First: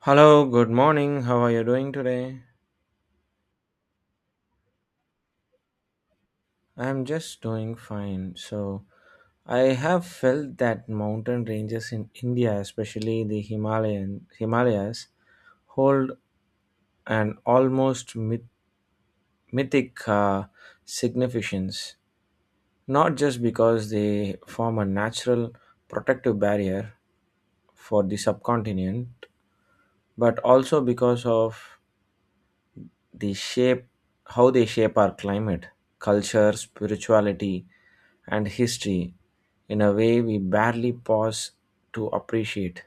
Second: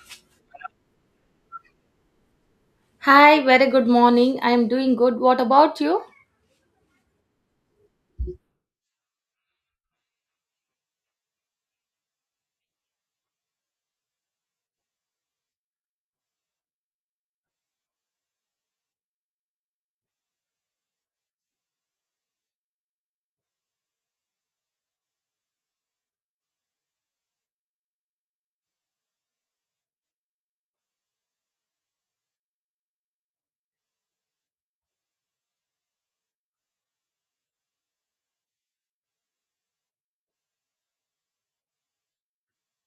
Hello, good morning. How are you doing today? Hi, very good morning. I am doing good. What about you? I'm just doing fine. So, I have felt that mountain ranges in India, especially the Himalayan Himalayas, hold an almost mythic significance, not just because they form a natural protective barrier for the subcontinent, but also because of the shape how they shape our climate, culture, spirituality, and history in a way we barely pause to appreciate.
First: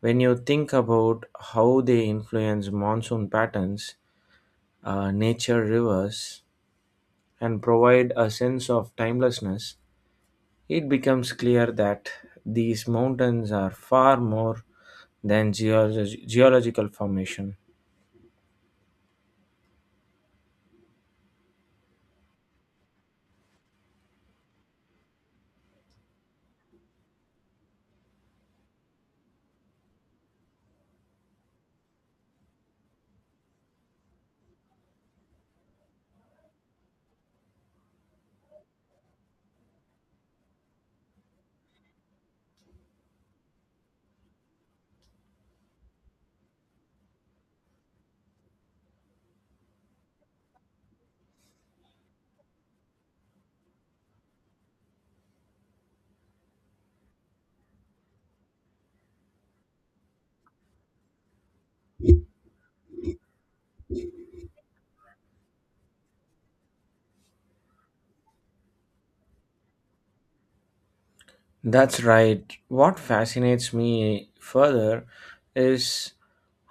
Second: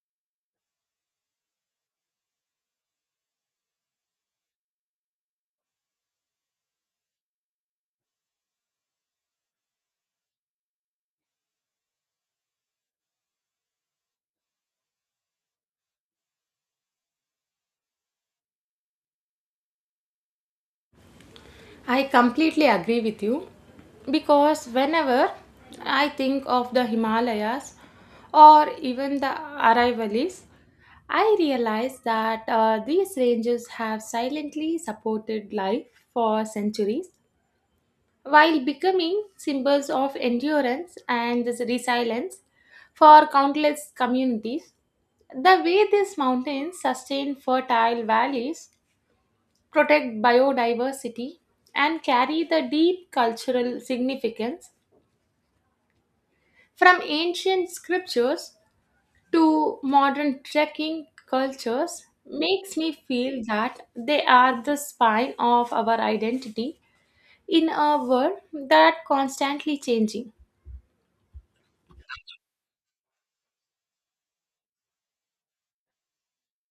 When you think about how they influence monsoon patterns, nature rivers, and provide a sense of timelessness, it becomes clear that these mountains are far more than geological formation. I completely agree with you, because whenever I think of the Himalayas or even the Aravallis, I realize that these ranges have silently supported life for centuries while becoming symbols of endurance and this resilience for countless communities. The way these mountains sustain fertile valleys, protect biodiversity, and carry the deep cultural significance from ancient scriptures to modern trekking cultures makes me feel that they are the spine of our identity in a world that constantly changing. That's right. What fascinates me further is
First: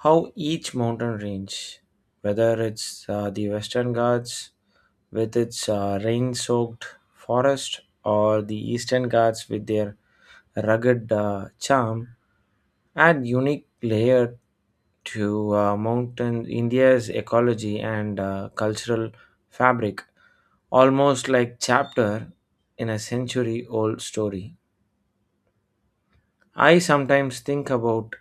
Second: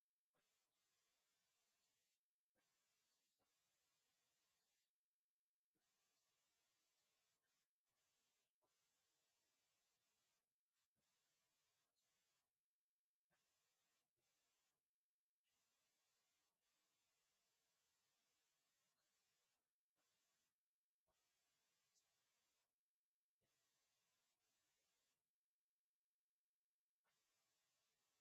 how each mountain range, whether it's the Western Ghats with its rain soaked forest or the Eastern Ghats with their rugged charm, add unique layer to mountain India's ecology and cultural fabric, almost like chapter in a century old story. I sometimes think about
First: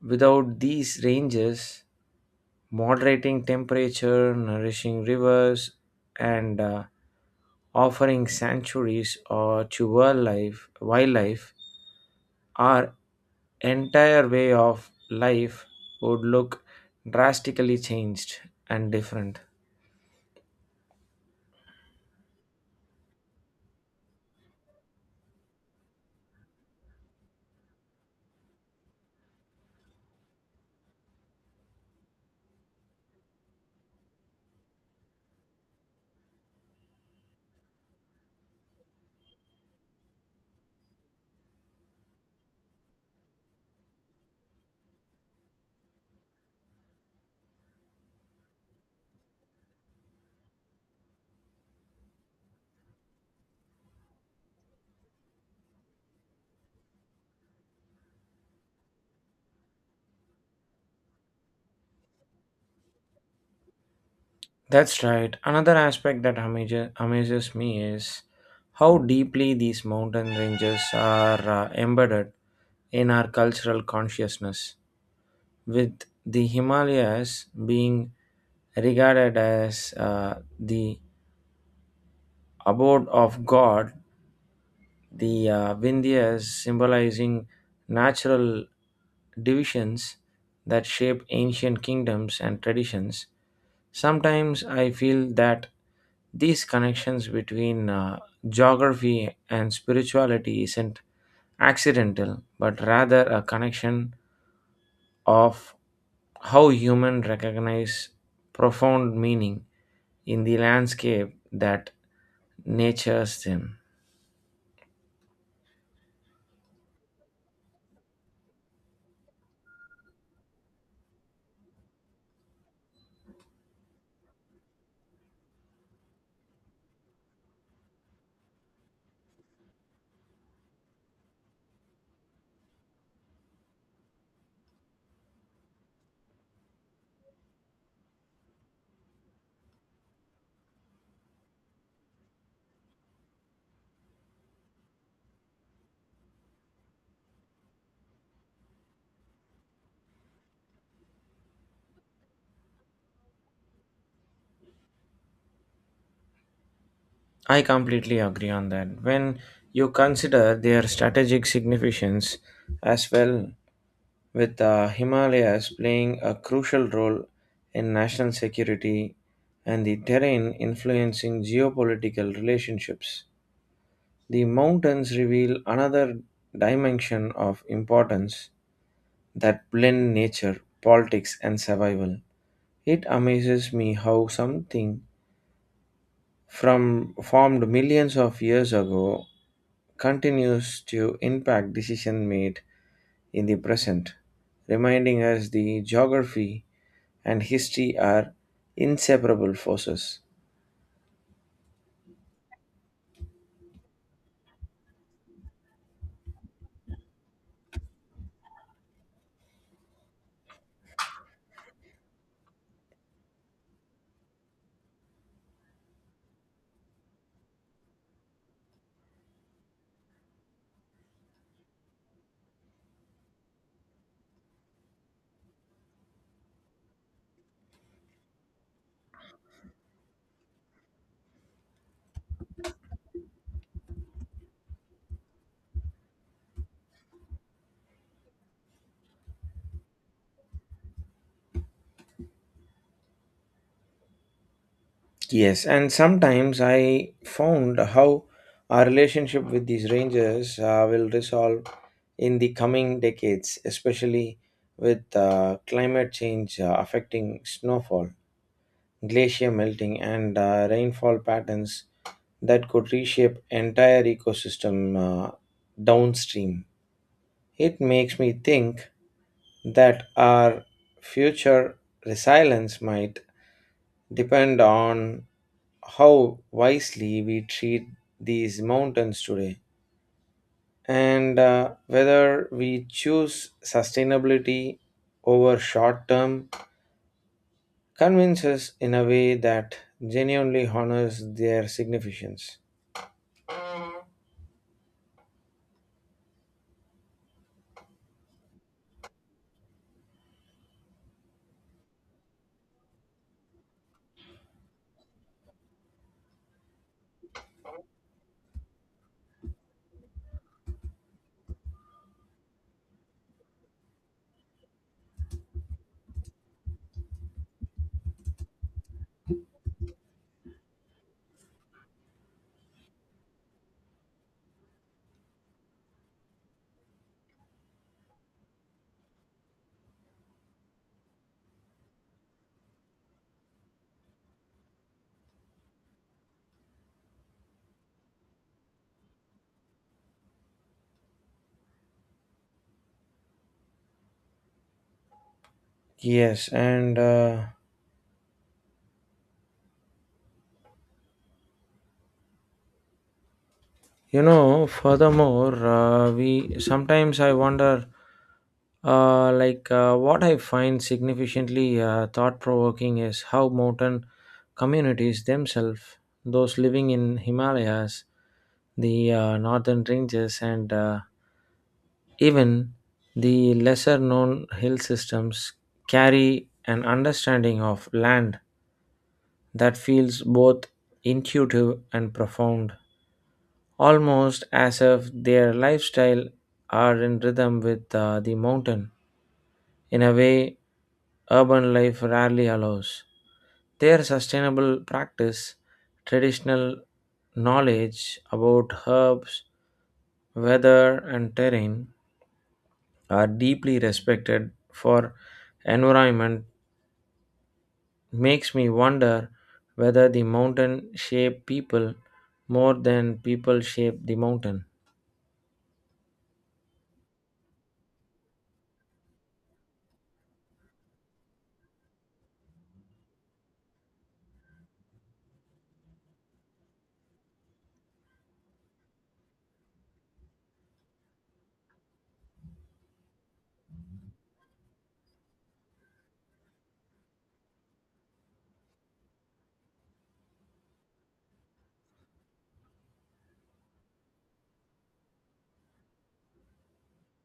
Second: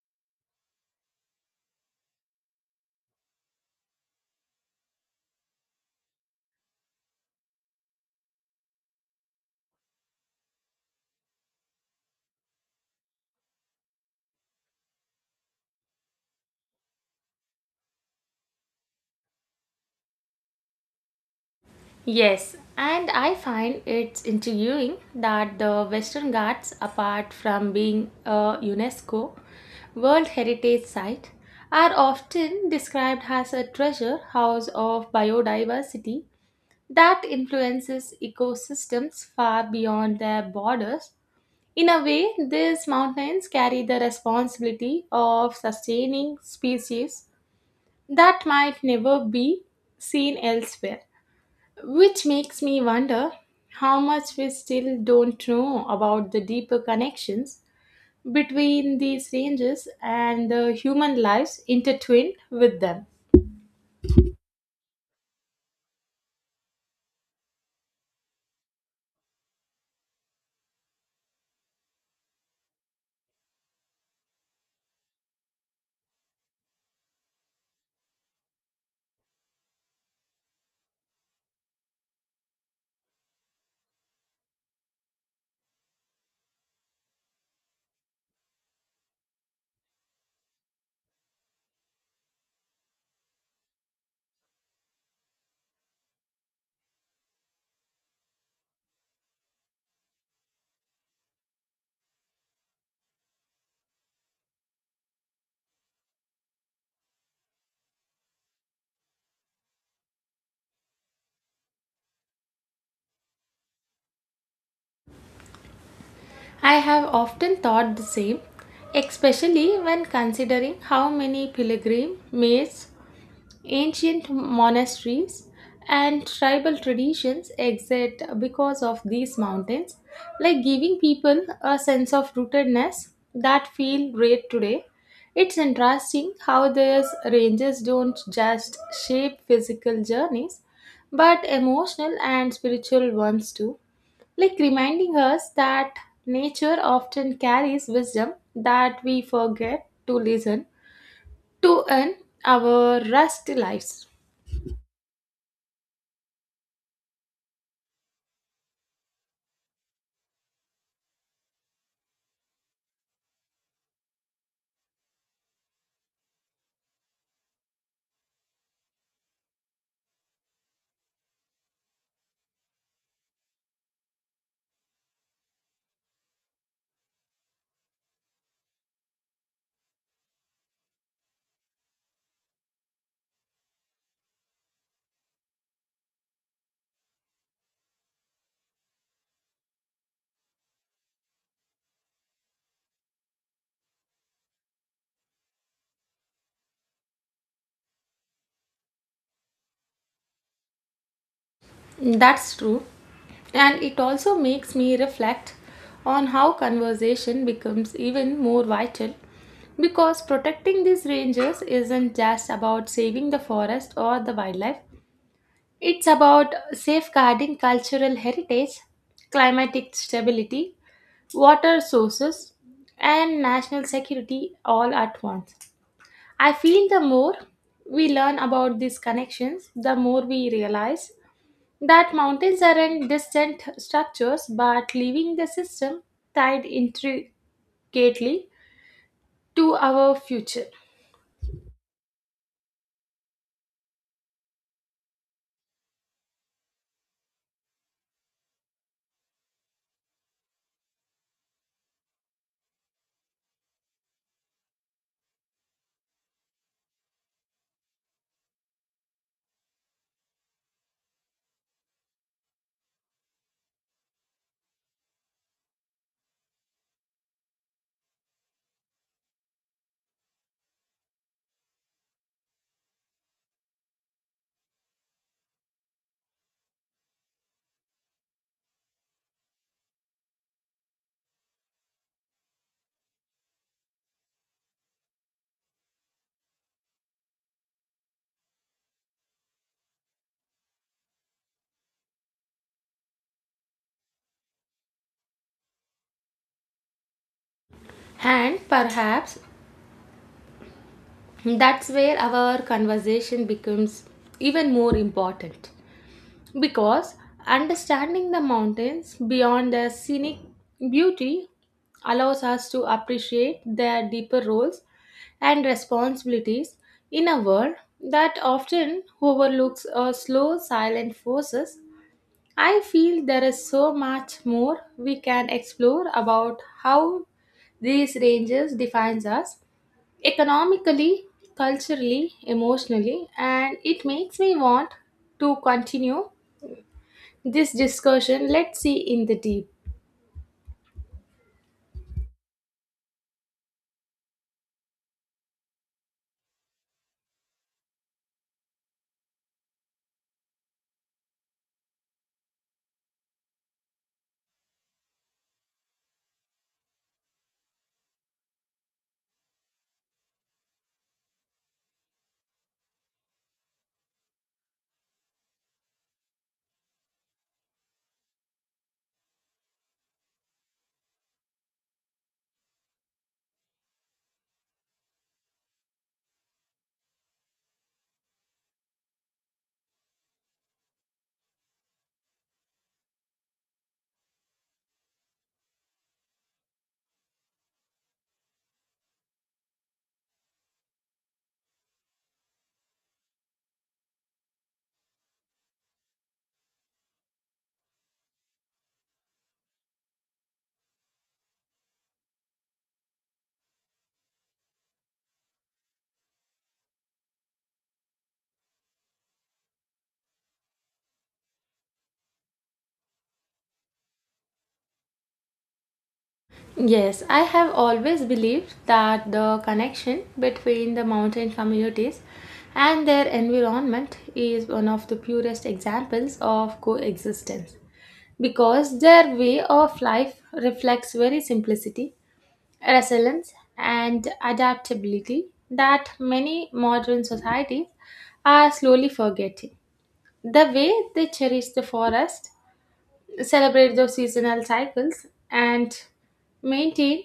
without these ranges, moderating temperature, nourishing rivers, and offering sanctuaries or to wildlife, our entire way of life would look drastically changed and different. Yes, and I find it's intriguing that the Western Ghats, apart from being a UNESCO World Heritage Site, are often described as a treasure house of biodiversity that influences ecosystems far beyond their borders. In a way, these mountains carry the responsibility of sustaining species that might never be seen elsewhere, which makes me wonder how much we still don't know about the deeper connections between these ranges and the human lives intertwined with them. That's right. Another aspect that amazes me is how deeply these mountain ranges are embedded in our cultural consciousness, with the Himalayas being regarded as the abode of God, the Vindhyas symbolizing natural divisions that shape ancient kingdoms and traditions. Sometimes I feel that these connections between geography and spirituality isn't accidental, but rather a connection of how human recognize profound meaning in the landscape that natures them. I have often thought the same, especially when considering how many pilgrim maids, ancient monasteries, and tribal traditions exist because of these mountains, like giving people a sense of rootedness that feel great today. It's interesting how these ranges don't just shape physical journeys, but emotional and spiritual ones too, like reminding us that nature often carries wisdom that we forget to listen to in our rusty lives. I completely agree on that. When you consider their strategic significance as well, with the Himalayas playing a crucial role in national security and the terrain influencing geopolitical relationships, the mountains reveal another dimension of importance that blend nature, politics, and survival. It amazes me how something from formed millions of years ago continues to impact decision made in the present, reminding us the geography and history are inseparable forces. That's true. And it also makes me reflect on how conversation becomes even more vital because protecting these ranges isn't just about saving the forest or the wildlife, it's about safeguarding cultural heritage, climatic stability, water sources, and national security all at once. I feel the more we learn about these connections, the more we realize that mountains aren't distant structures but leaving the system tied intricately to our future. Yes, and sometimes I found how our relationship with these rangers will resolve in the coming decades, especially with climate change affecting snowfall, glacier melting, and rainfall patterns that could reshape entire ecosystem downstream. It makes me think that our future resilience might depend on how wisely we treat these mountains today and whether we choose sustainability over short term convinces in a way that genuinely honors their significance. And perhaps that's where our conversation becomes even more important because understanding the mountains beyond their scenic beauty allows us to appreciate their deeper roles and responsibilities in a world that often overlooks our slow silent forces. I feel there is so much more we can explore about how these ranges defines us economically, culturally, emotionally, and it makes me want to continue this discussion. Let's see in the deep. Yes, and You know, furthermore, we sometimes I wonder, what I find significantly thought-provoking is how mountain communities themselves, those living in Himalayas, the northern ranges, and even the lesser-known hill systems, carry an understanding of land that feels both intuitive and profound, almost as if their lifestyle are in rhythm with the mountain in a way urban life rarely allows. Their sustainable practice, traditional knowledge about herbs, weather, and terrain are deeply respected for environment makes me wonder whether the mountain shape people more than people shape the mountain. Yes, I have always believed that the connection between the mountain communities and their environment is one of the purest examples of coexistence, because their way of life reflects very simplicity, resilience, and adaptability that many modern societies are slowly forgetting. The way they cherish the forest, celebrate those seasonal cycles, and maintain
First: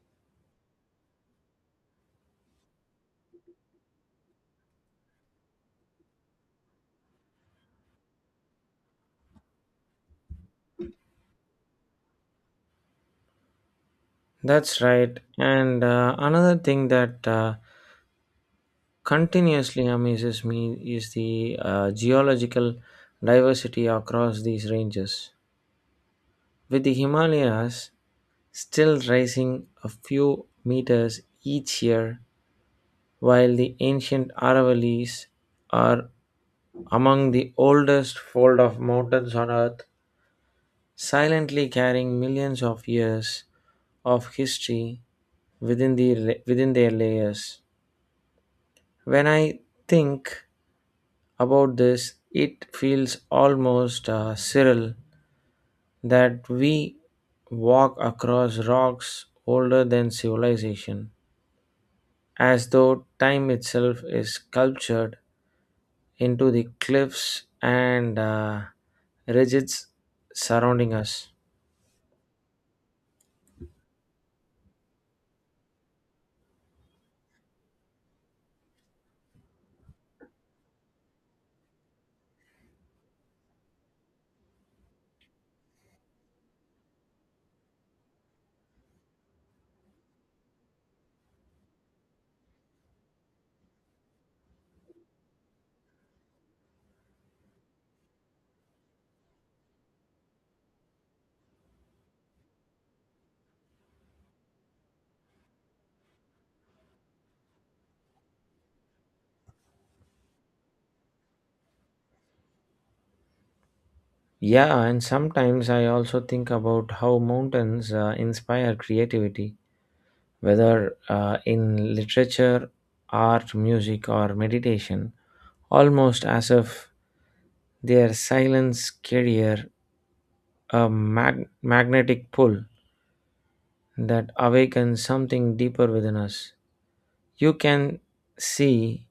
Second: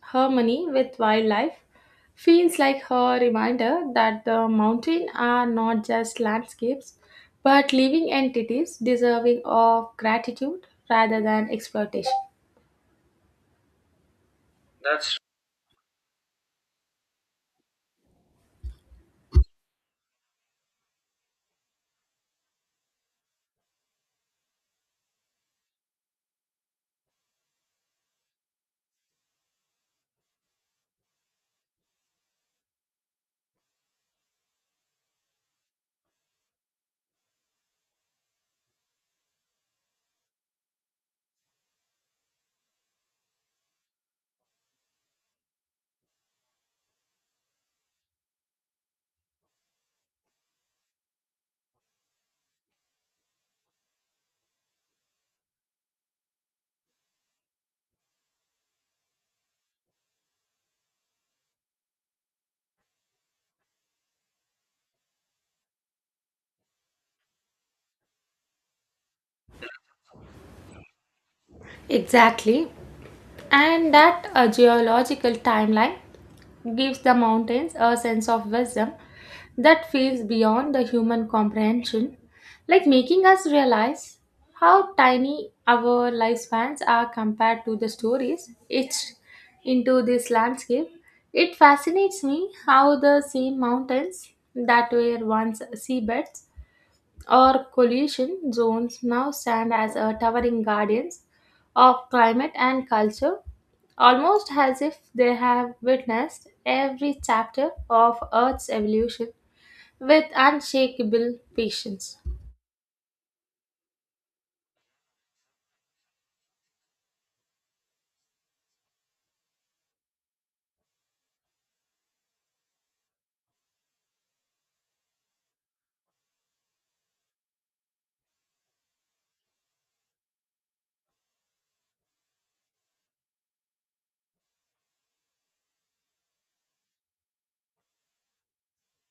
harmony with wildlife feels like her reminder that the mountains are not just landscapes but living entities deserving of gratitude rather than exploitation. That's right. That's And another thing that continuously amazes me is the geological diversity across these ranges, with the Himalayas still rising a few meters each year, while the ancient Aravallis are among the oldest fold of mountains on earth, silently carrying millions of years of history within their layers. When I think about this, it feels almost surreal that we walk across rocks older than civilization, as though time itself is sculptured into the cliffs and ridges surrounding us. exactly. And that geological timeline gives the mountains a sense of wisdom that feels beyond the human comprehension, like making us realize how tiny our lifespans are compared to the stories etched into this landscape. It fascinates me how the same mountains that were once seabeds, our coalition zones, now stand as a towering guardians of climate and culture, almost as if they have witnessed every chapter of Earth's evolution with unshakable patience. Yeah, and sometimes I also think about how mountains inspire creativity, whether in literature, art, music, or meditation, almost as if their silence carrier a magnetic pull that awakens something deeper within us. You can see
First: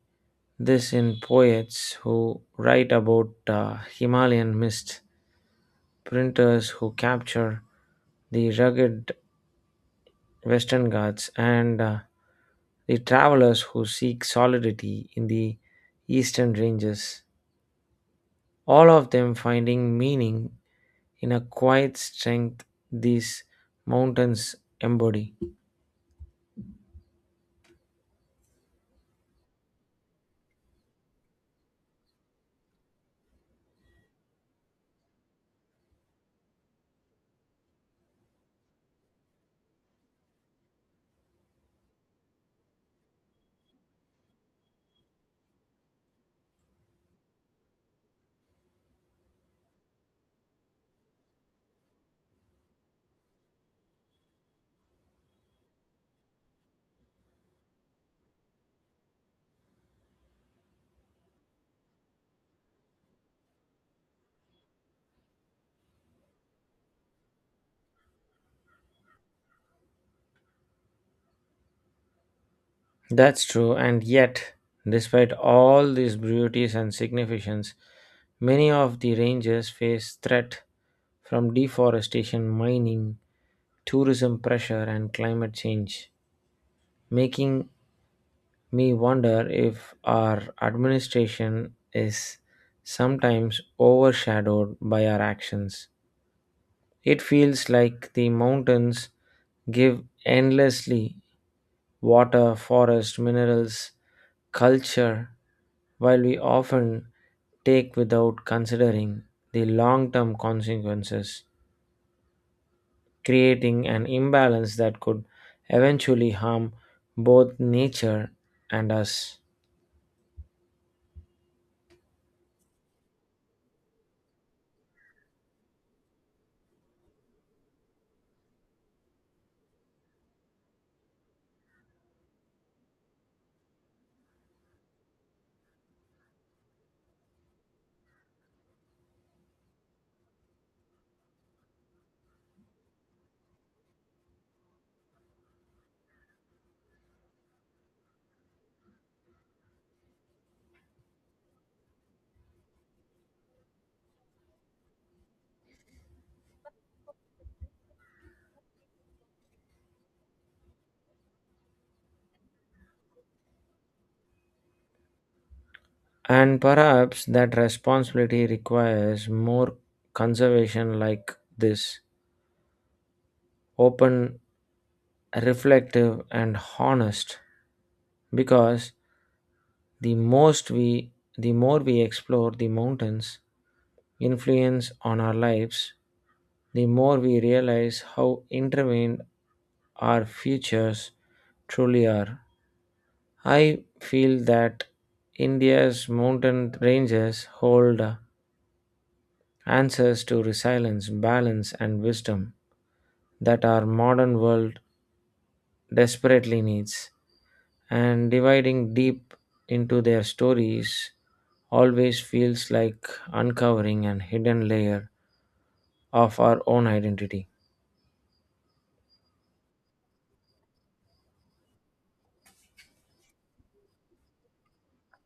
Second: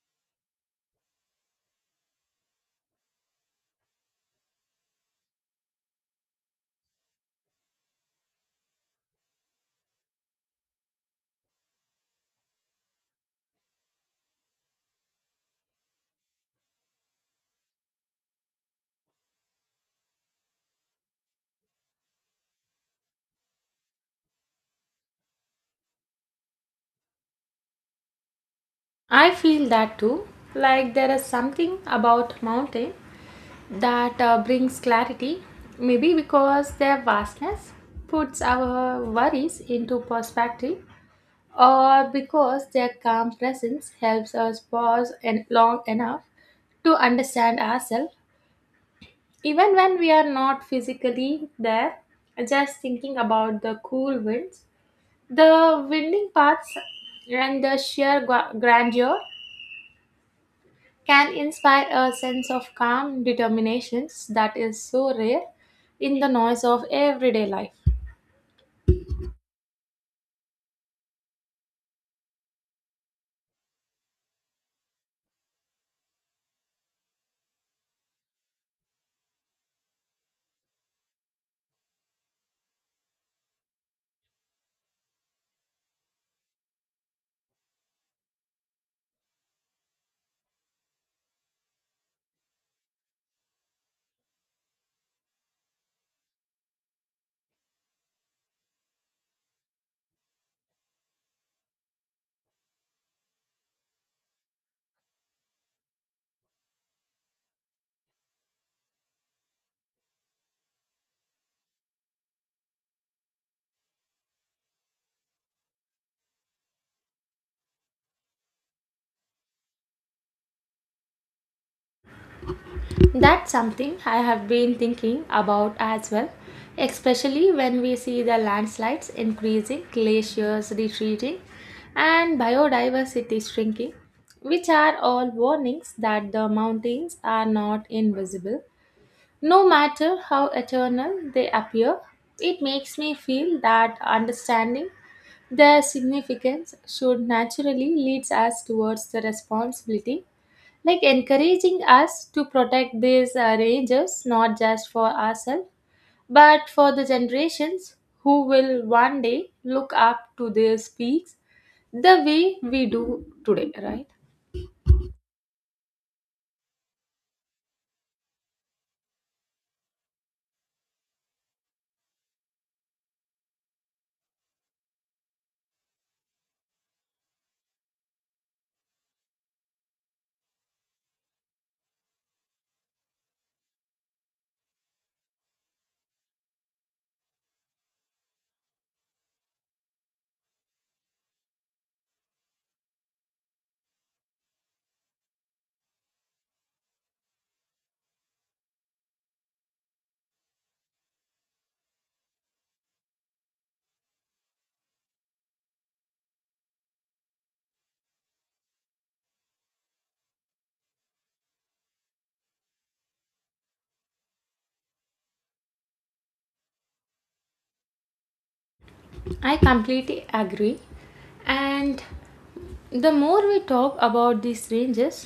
this in poets who write about Himalayan mist, printers who capture the rugged Western Ghats and the travelers who seek solidity in the Eastern Ranges, all of them finding meaning in a quiet strength these mountains embody. I feel that too, like there is something about mountain that brings clarity, maybe because their vastness puts our worries into perspective or because their calm presence helps us pause and long enough to understand ourselves, even when we are not physically there, just thinking about the cool winds, the winding paths, and the sheer grandeur can inspire a sense of calm determinations that is so rare in the noise of everyday life. That's true, and yet, despite all these beauties and significance, many of the ranges face threat from deforestation, mining, tourism pressure, and climate change, making me wonder if our administration is sometimes overshadowed by our actions. It feels like the mountains give endlessly water, forest, minerals, culture, while we often take without considering the long term consequences, creating an imbalance that could eventually harm both nature and us. That's something I have been thinking about as well, especially when we see the landslides increasing, glaciers retreating, and biodiversity shrinking, which are all warnings that the mountains are not invisible. No matter how eternal they appear, it makes me feel that understanding their significance should naturally lead us towards the responsibility, like encouraging us to protect these rangers not just for ourselves but for the generations who will one day look up to these peaks the way we do today, right? And perhaps that responsibility requires more conservation like this, open, reflective, and honest. Because the most we the more we explore the mountains influence on our lives, the more we realize how intertwined our futures truly are. I feel that India's mountain ranges hold answers to resilience, balance, and wisdom that our modern world desperately needs, and dividing deep into their stories always feels like uncovering an hidden layer of our own identity. I completely agree, and the more we talk about these ranges,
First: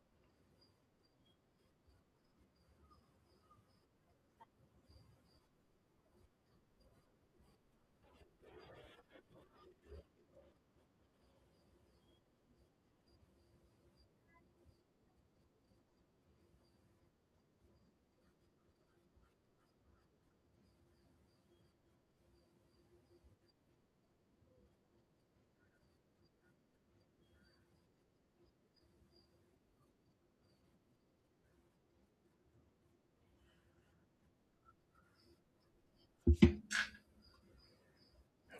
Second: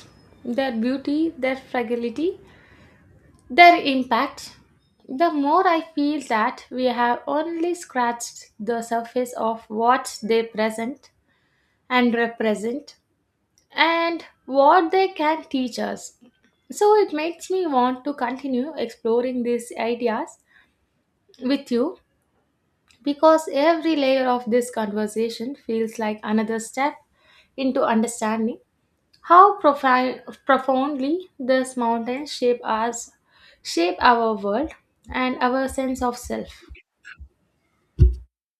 their beauty, their fragility, their impact, the more I feel that we have only scratched the surface of what they present and represent and what they can teach us. So it makes me want to continue exploring these ideas with you because every layer of this conversation feels like another step into understanding how profoundly these mountains shape us, shape our world and our sense of self.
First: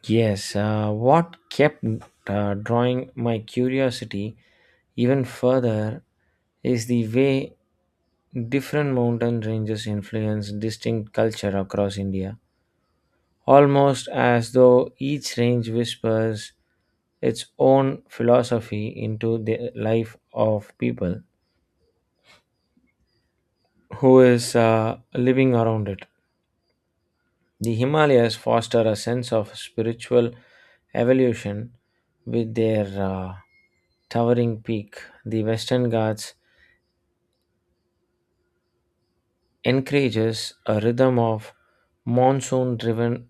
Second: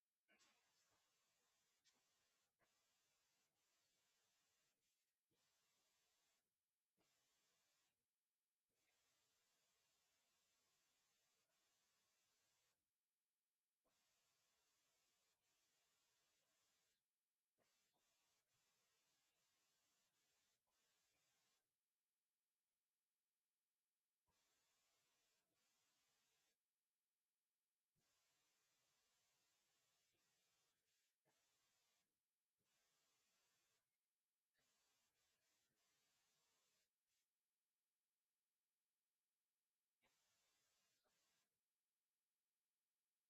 Yes, what kept drawing my curiosity even further is the way different mountain ranges influence distinct culture across India, almost as though each range whispers its own philosophy into the life of people who is living around it. The Himalayas foster a sense of spiritual evolution with their towering peak. The Western Ghats encourages a rhythm of monsoon driven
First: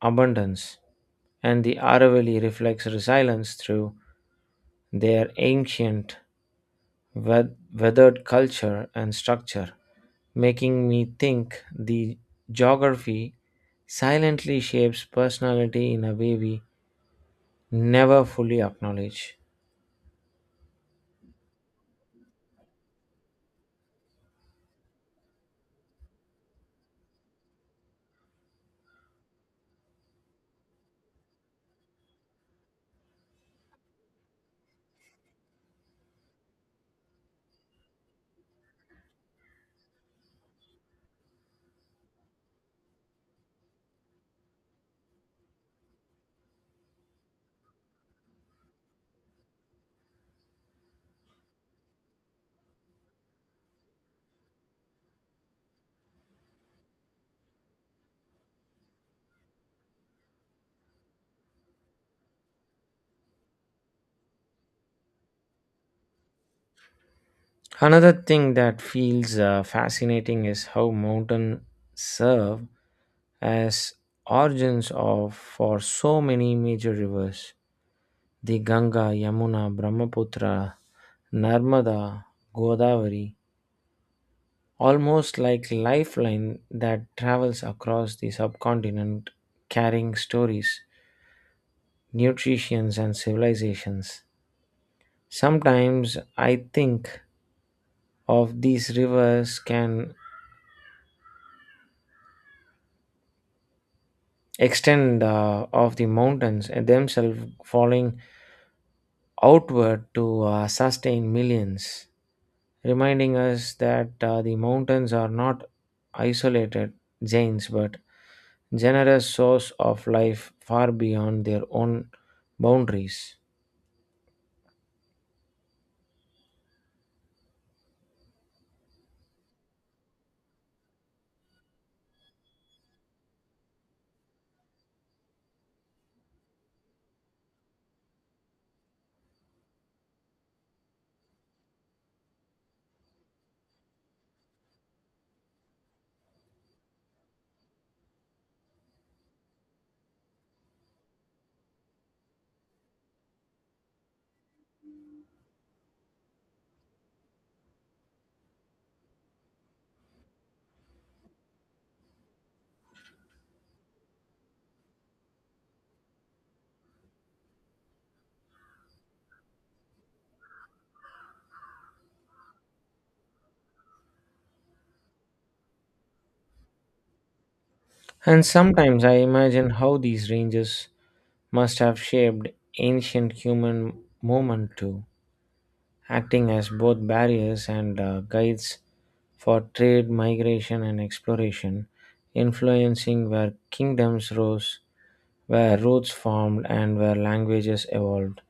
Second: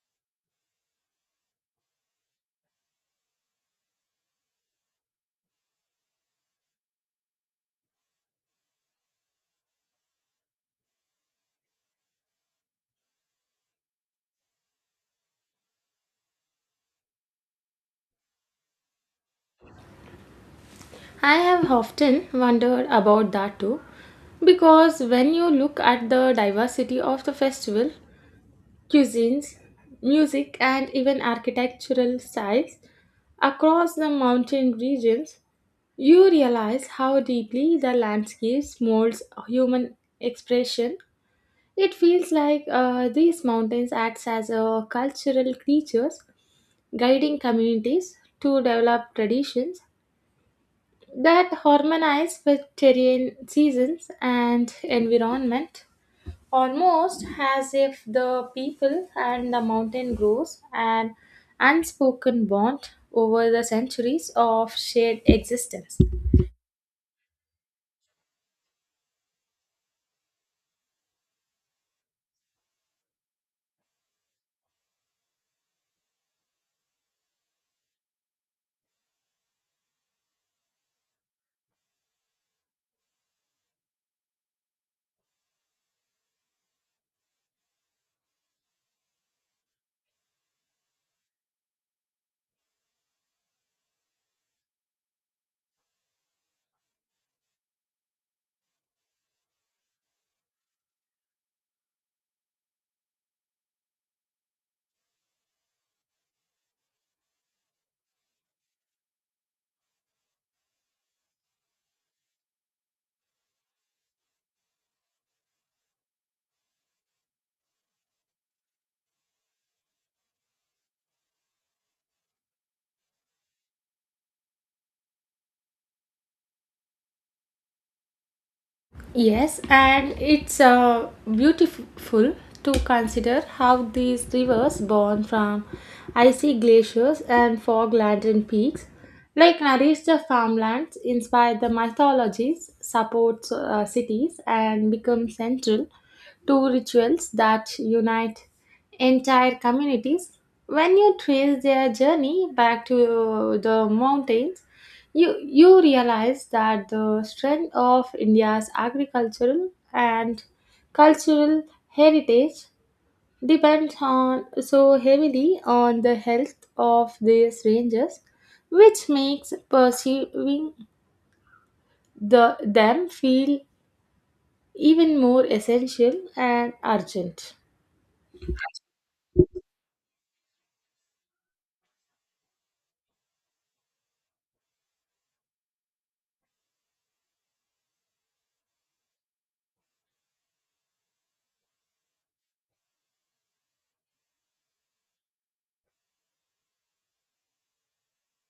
abundance, and the Aravalli reflects resilience through their ancient weathered culture and structure, making me think the geography silently shapes personality in a way we never fully acknowledge. I have often wondered about that too, because when you look at the diversity of the festival, cuisines, music, and even architectural styles across the mountain regions, you realize how deeply the landscapes molds human expression. It feels like these mountains acts as a cultural creatures, guiding communities to develop traditions that harmonize with terrain seasons and environment, almost as if the people and the mountain grows an unspoken bond over the centuries of shared existence. Another thing that feels fascinating is how mountains serve as origins of for so many major rivers. The Ganga, Yamuna, Brahmaputra, Narmada, Godavari, almost like lifeline that travels across the subcontinent carrying stories, nutritions and civilizations. Sometimes I think of these rivers can extend of the mountains and themselves falling outward to sustain millions, reminding us that the mountains are not isolated giants but generous source of life far beyond their own boundaries. Yes, and it's beautiful to consider how these rivers born from icy glaciers and fog laden peaks, like nourish the farmlands, inspire the mythologies, support cities, and become central to rituals that unite entire communities. When you trace their journey back to the mountains, you realize that the strength of India's agricultural and cultural heritage depends on so heavily on the health of these ranges, which makes pursuing them feel even more essential and urgent. And sometimes I imagine how these ranges must have shaped ancient human movement too, acting as both barriers and guides for trade, migration, and exploration, influencing where kingdoms rose, where roots formed, and where languages evolved.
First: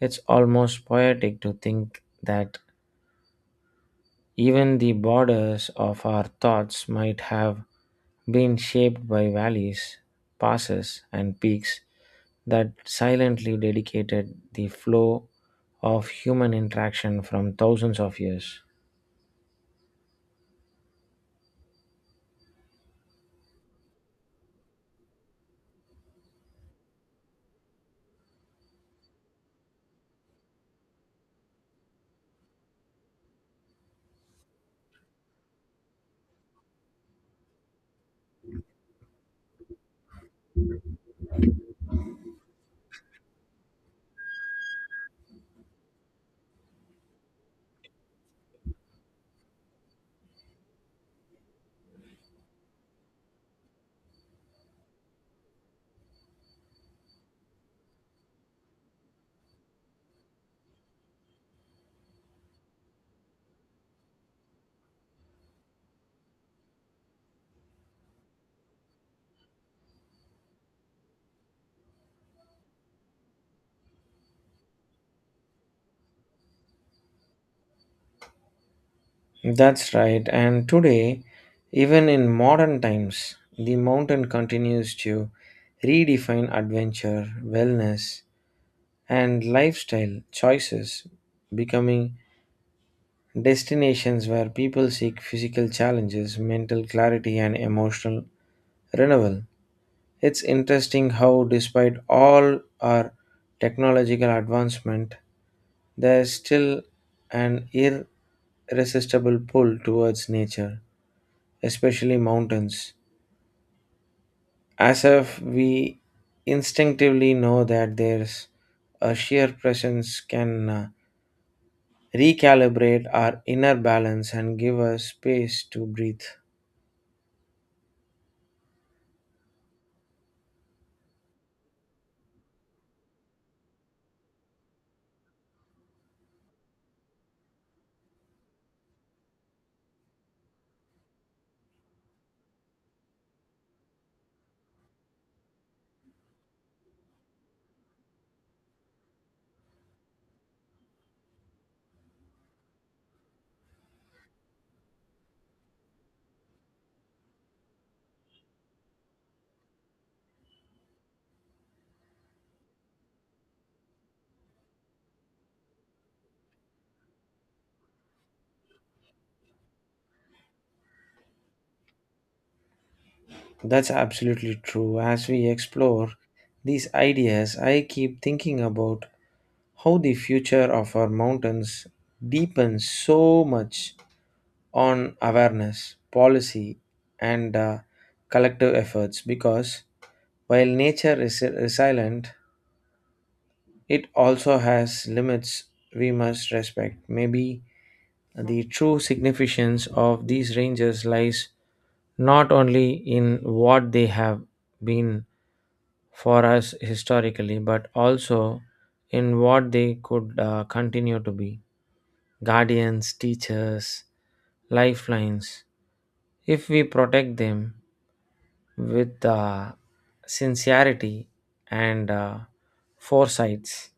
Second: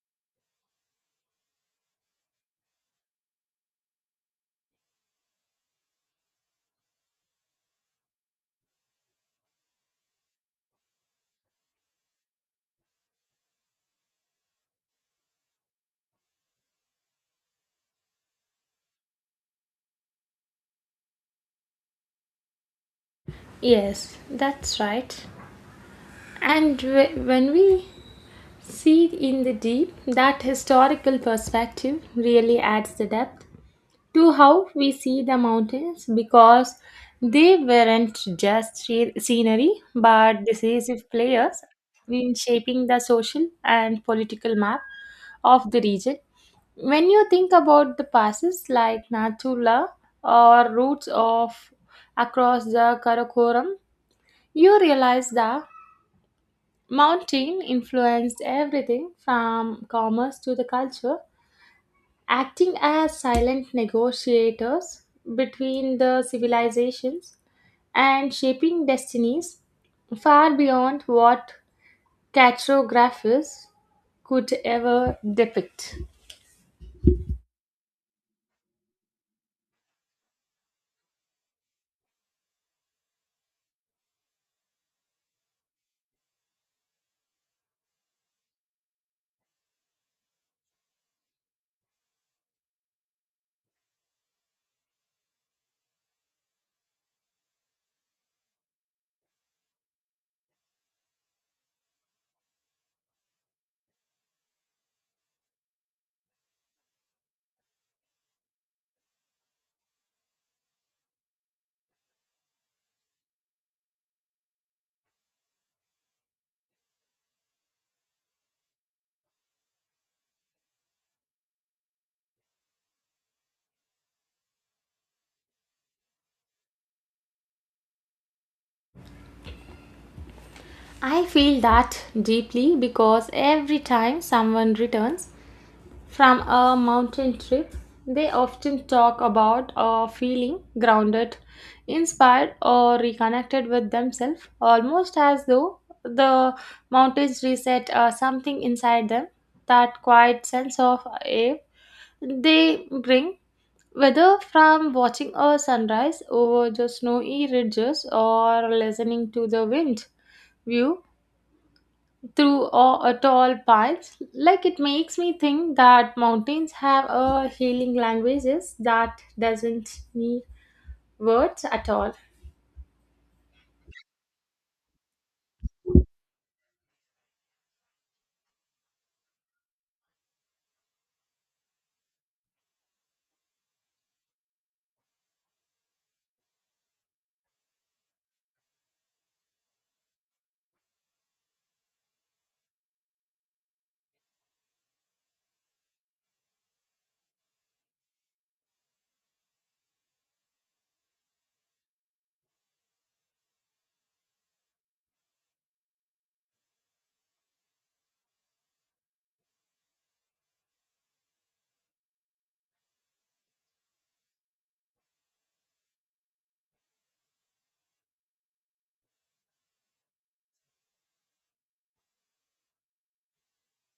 It's almost poetic to think that even the borders of our thoughts might have been shaped by valleys, passes, and peaks that silently dedicated the flow of human interaction from thousands of years. Yes, that's right. And when we see in the deep, that historical perspective really adds the depth to how we see the mountains because they weren't just scenery but decisive players in shaping the social and political map of the region. When you think about the passes like Nathula or routes of across the Karakoram, you realize that mountain influenced everything from commerce to the culture, acting as silent negotiators between the civilizations and shaping destinies far beyond what cartographers could ever depict. That's right, and today, even in modern times, the mountain continues to redefine adventure, wellness, and lifestyle choices, becoming destinations where people seek physical challenges, mental clarity, and emotional renewal. It's interesting how, despite all our technological advancement, there's still an irresistible pull towards nature, especially mountains, as if we instinctively know that there's a sheer presence can recalibrate our inner balance and give us space to breathe. I feel that deeply because every time someone returns from a mountain trip, they often talk about feeling grounded, inspired, or reconnected with themselves, almost as though the mountains reset something inside them. That quiet sense of awe they bring, whether from watching a sunrise over the snowy ridges or listening to the wind view through all, tall pines, like it makes me think that mountains have a healing languages that doesn't need words at all. That's absolutely true. As we explore these ideas, I keep thinking about how the future of our mountains depends so much on awareness, policy, and collective efforts because while nature is resilient, it also has limits we must respect. Maybe the true significance of these ranges lies not only in what they have been for us historically, but also in what they could continue to be guardians, teachers, lifelines. If we protect them with sincerity and foresights,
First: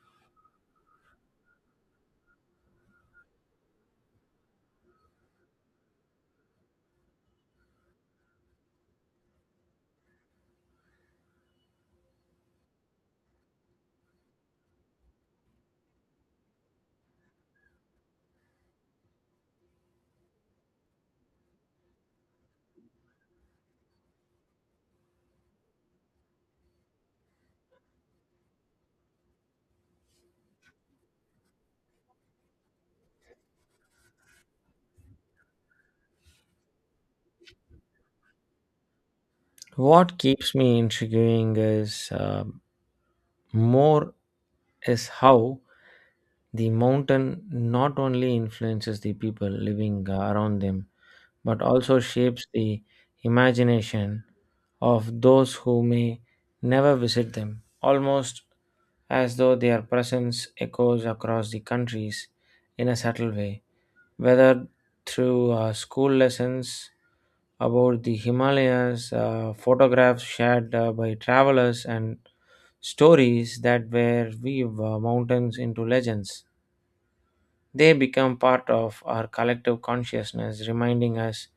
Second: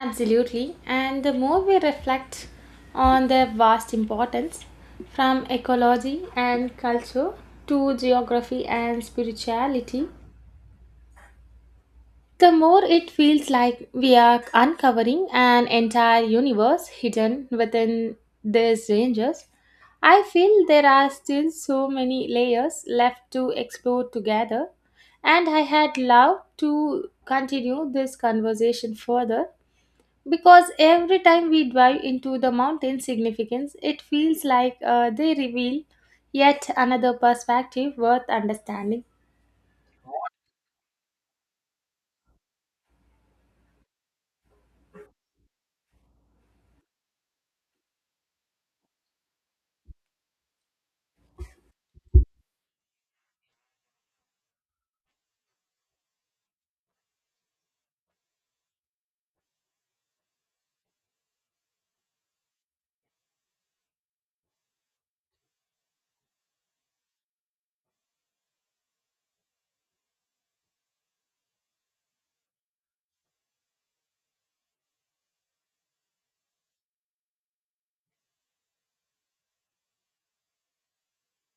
Absolutely. And the more we reflect on their vast importance, from ecology and culture to geography and spirituality, the more it feels like we are uncovering an entire universe hidden within these ranges. I feel there are still so many layers left to explore together, and I had loved to continue this conversation further because every time we dive into the mountain significance, it feels like they reveal yet another perspective worth understanding. what keeps me intriguing more is how the mountain not only influences the people living around them but also shapes the imagination of those who may never visit them, almost as though their presence echoes across the countries in a subtle way, whether through school lessons about the Himalayas, photographs shared by travelers, and stories that were weave mountains into legends. They become part of our collective consciousness, reminding us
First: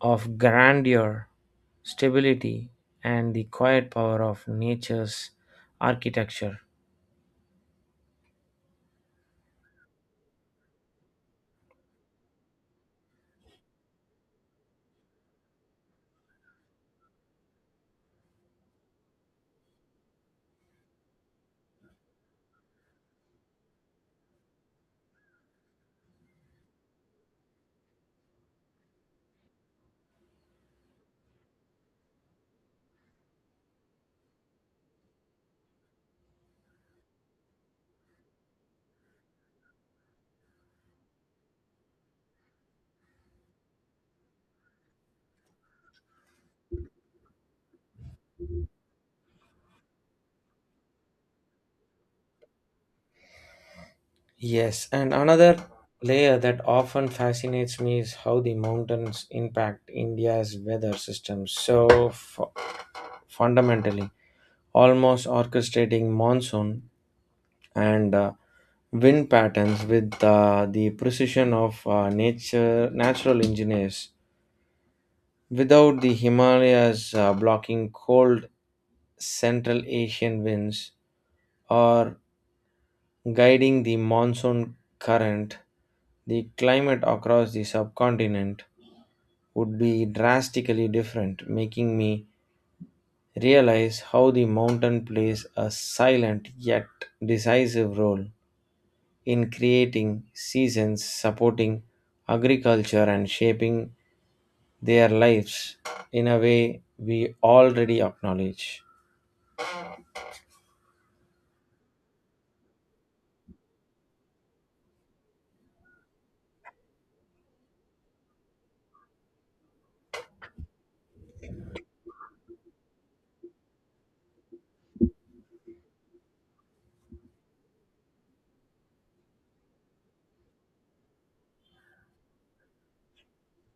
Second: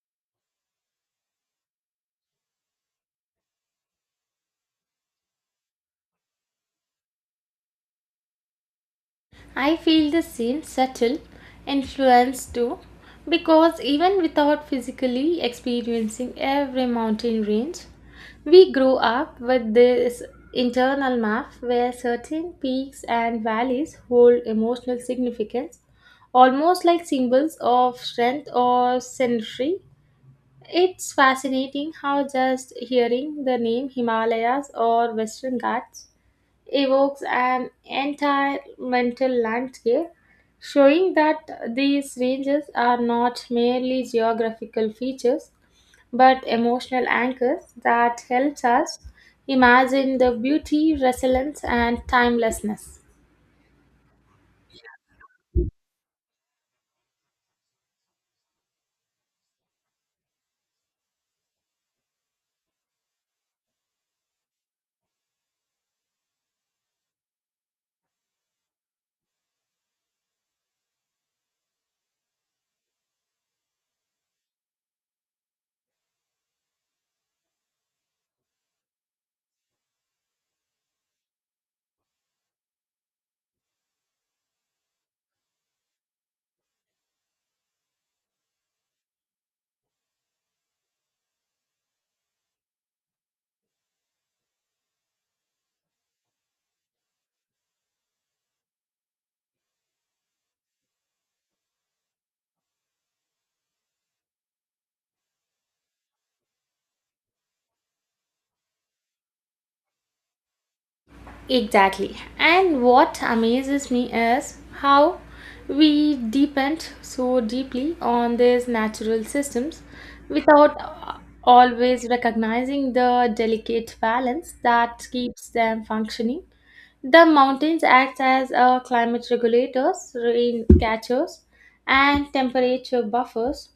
of grandeur, stability, and the quiet power of nature's architecture. I feel the same subtle influence too, because even without physically experiencing every mountain range, we grow up with this internal map where certain peaks and valleys hold emotional significance, almost like symbols of strength or scenery. It's fascinating how just hearing the name Himalayas or Western Ghats evokes an entire mental landscape, showing that these ranges are not merely geographical features but emotional anchors that helps us imagine the beauty, resilience, and timelessness. Yes, and another layer that often fascinates me is how the mountains impact India's weather system so fundamentally, almost orchestrating monsoon and wind patterns with the precision of nature natural engineers. Without the Himalayas blocking cold Central Asian winds or guiding the monsoon current, the climate across the subcontinent would be drastically different, making me realize how the mountain plays a silent yet decisive role in creating seasons, supporting agriculture, and shaping their lives in a way we already acknowledge. Exactly. And what amazes me is how we depend so deeply on these natural systems without always recognizing the delicate balance that keeps them functioning. The mountains act as a climate regulators, rain catchers, and temperature buffers,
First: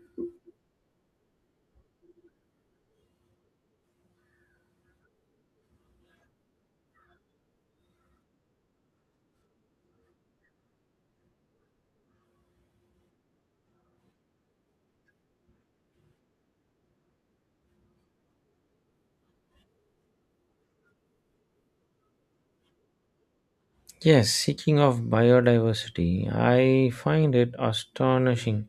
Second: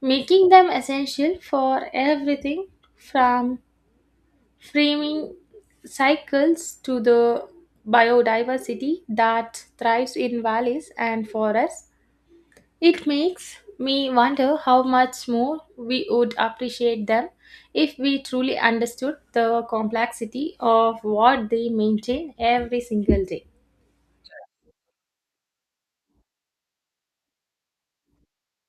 making them essential for everything from framing cycles to the biodiversity that thrives in valleys and forests. It makes me wonder how much more we would appreciate them if we truly understood the complexity of what they maintain every single day. Yes, speaking of biodiversity, I find it astonishing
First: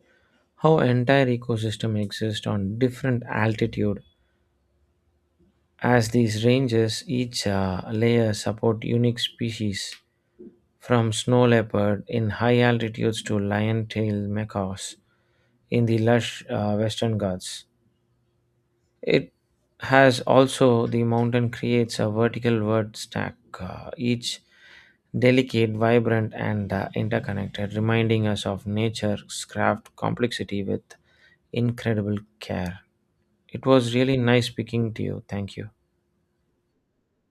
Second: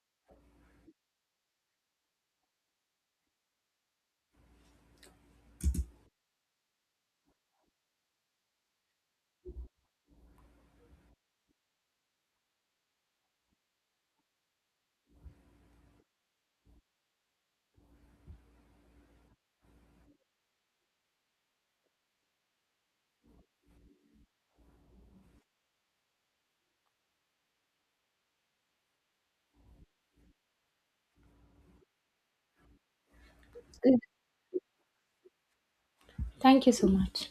how entire ecosystem exist on different altitude as these ranges each layer support unique species from snow leopard in high altitudes to lion-tailed macaws in the lush western ghats. It has also the mountain creates a vertical word stack, each delicate, vibrant, and interconnected, reminding us of nature's craft complexity with incredible care. It was really nice speaking to you. Thank you. Thank you so much.